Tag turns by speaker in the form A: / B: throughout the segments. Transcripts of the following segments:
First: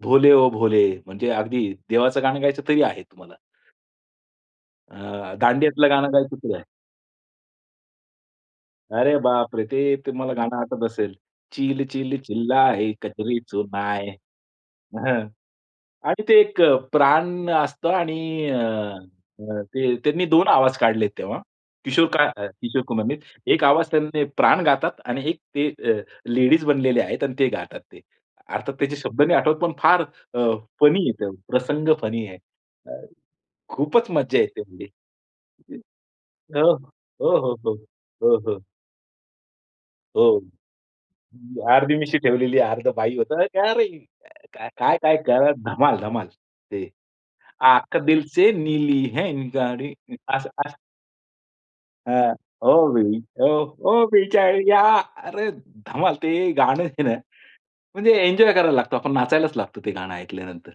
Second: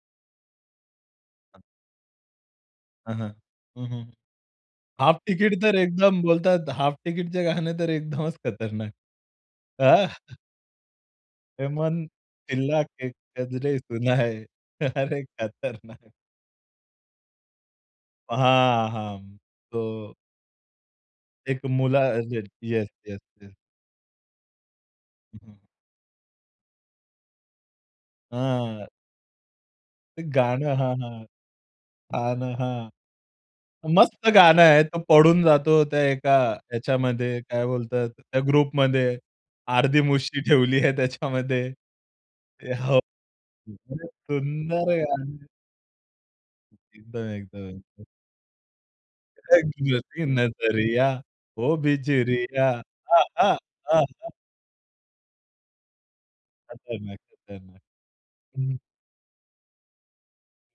A: भोले ओ भोले म्हणजे अगदी देवाचं गाणं गायचं तरी आहे
B: हां, हां,
A: तुम्हाला.
B: हं, हं. हाफ
A: अ,
B: टिकिट तर
A: दांडियातलं गाणं
B: एकदम
A: गायचं तेही आहे.
B: बोलतात हाफ टिकिटचे गाणं तर एकदमच खतरनाक.
A: अरे, बापरे! ते
B: हां.
A: तुम्हाला गाणं आठवत असेल.
B: हे
A: चिल
B: मन
A: चिल चिल्लाए
B: चिल्लाके
A: कजरी
B: कजरे
A: सुनाए
B: सुनाए
A: अ,
B: अरे,
A: हं,
B: खतरनाक.
A: आणि ते एक अ, प्राण असतो आणि अ,
B: हां, हां,
A: अ, ते
B: तो
A: त्यांनी 2 आवाज काढले तेव्हा
B: एक मुला
A: किशोर काय
B: येस,
A: किशोर
B: येस,
A: कुमारनी.
B: Yes, yes.
A: एक आवाज त्यांनी प्राण गातात आणि
B: हं,
A: एक
B: हं.
A: ते अ, लेडीज बनलेले आहेत आणि ते गातात ते. अर्थात
B: आ
A: त्याचे शब्द नाही आठवत. पण फार
B: ते
A: अ,
B: गाणं. हां,
A: फनी आहे
B: हां,
A: तो, प्रसंग फनी
B: हां,
A: आहे.
B: न हां.
A: अ, खूपच
B: मस्त
A: मज्जा
B: गाणं
A: येते
B: आहे.
A: ते.
B: तो पडून जातो त्या एका
A: अ, हो,
B: याच्यामध्ये,
A: हो,
B: काय
A: हो,
B: बोलतात
A: हो,
B: त्या
A: हो.
B: ग्रुपमध्ये. अर्धी
A: हो,
B: मुशी ठेवली आहे त्याच्यामध्ये.
A: अर्धी मिशी ठेवलेली, अर्ध
B: हो,
A: बाई होता. काय रे!
B: अरे, सुंदर आहे
A: काय-काय
B: गाणं.
A: करतात. धमाल-धमाल. ते
B: एकदम, एकदम.
A: आंख
B: [unintelligible]
A: दिल से नीली है न गाडी
B: तिरकी
A: आसं आसं.
B: नजरिया ओ
A: हां.
B: बिजुरिया.
A: ओ बि,
B: आहा!
A: ओ-ओ
B: आहा!
A: बिजुरीया, अरे धमाल ते गाणं आहे ना.
B: खतरनाक, खतरनाक.
A: म्हणजे एन्जॉय करायला
B: हं
A: लागतो, आपण नाचायलाच लागतो ते गाणं ऐकल्यानंतर.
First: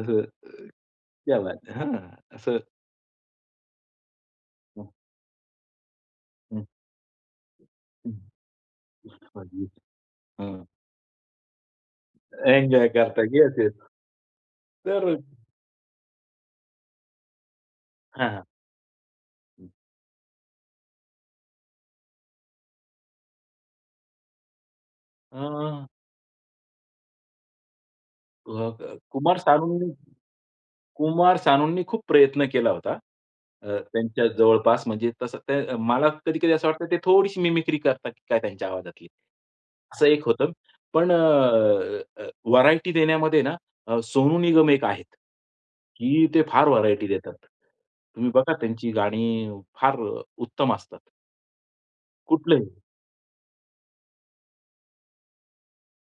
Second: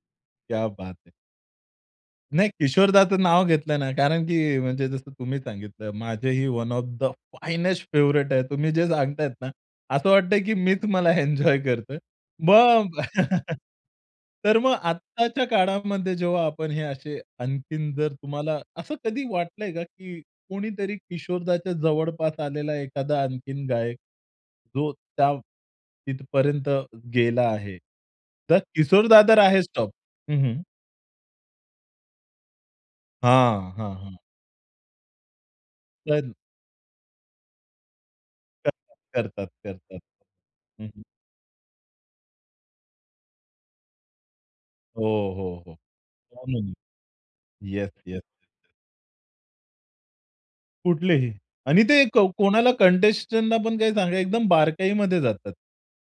A: असं अ,
B: क्या बात है.
A: क्या बात है हं,
B: नाही,
A: असं
B: किशोरदाचं नाव घेतलं ना कारण की म्हणजे
A: हं.
B: जसं तुम्ही सांगितलं, माझेही
A: हं.
B: वन ऑफ द फायनेस्ट
A: हं.
B: फेव्हरेट आहे. तुम्ही जे सांगतायत ना,
A: [unintelligible]
B: असं वाटतंय की
A: हं.
B: मीच मला एन्जॉय करतोय.
A: एन्जॉय
B: मग अ,
A: करता. Yes, yes.
B: तर मग
A: तर
B: आत्ताच्या काळामध्ये जेव्हा आपण हे असे आणखीन, जर
A: हां, हां.
B: तुम्हाला असं कधी वाटलंय का, की कोणीतरी किशोरदाच्या जवळपास आलेला एखादा आणखीन गायक जो त्या
A: आ
B: तिथपर्यंत गेला आहे?
A: अ,
B: तर
A: क
B: किशोरदा तर
A: कुमार
B: आहेच
A: सानू
B: टॉप हं, हं.
A: कुमार सानूंनी खूप प्रयत्न केला होता अ,
B: हां, हां, हां.
A: त्यांच्या जवळपास, म्हणजे तसं ते मला
B: पण
A: कधी-कधी असं वाटतं, ते थोडीशी मिमिक्री करतात की काय त्यांच्या
B: करतात,
A: आवाजातली,
B: करतात, करतात.
A: असं एक होतं.
B: हं, हं.
A: पण अ, व्हरायटी देण्यामध्ये ना अ, सोनू निगम एक
B: हो,
A: आहेत,
B: हो, हो.
A: की ते फार
B: [unintelligible]
A: व्हरायटी देतात.
B: Yes, yes.
A: तुम्ही बघा, त्यांची गाणी फार उत्तम असतात.
B: कुठलेही आणि ते क कोणाला
A: कुठलंही.
B: कंटेस्टंटला पण काही सांगा, एकदम बारकाईमध्ये जातात.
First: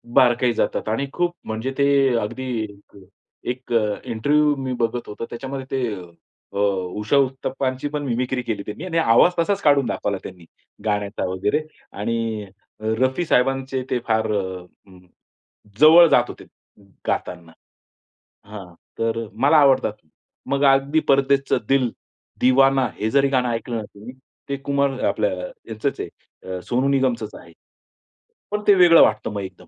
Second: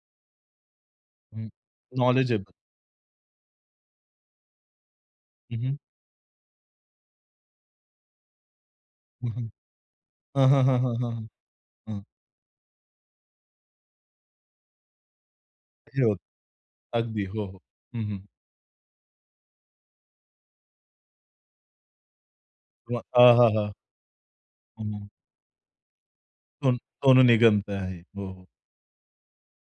A: बारकाई जातात आणि खूप
B: हं,
A: म्हणजे ते अगदी
B: नॉलेजेबल.
A: एक अ, इंटरव्ह्यू मी बघत होतो.
B: हं,
A: त्याच्यामध्ये
B: हं.
A: ते अ, उषा उत्तप्पांची पण मिमिक्री केली त्यांनी आणि
B: हं,
A: आवाज
B: हं.
A: तसाच काढून दाखवला त्यांनी
B: हं, हं, हं,
A: गाण्याचा
B: हं.
A: वगैरे
B: हं.
A: आणि अ, रफी साहेबांचे ते फार अ,
B: ते
A: जवळ
B: होत
A: जात होते
B: अगदी हो,
A: गातांना.
B: हो, हं, हं.
A: हां, तर मला आवडतात. मग अगदी परदेसचं दिल दीवाना.
B: हो,
A: हे जरी गाणं
B: आहाहा!
A: ऐकलं ना तुम्ही, ते कुमार
B: हं.
A: आपल्या यांचंच आहे अ,
B: सोन
A: सोनू
B: सोनू
A: निगमचंच आहे.
B: निगमचं आहे. हो, हो.
A: पण ते वेगळं वाटतं मग एकदम.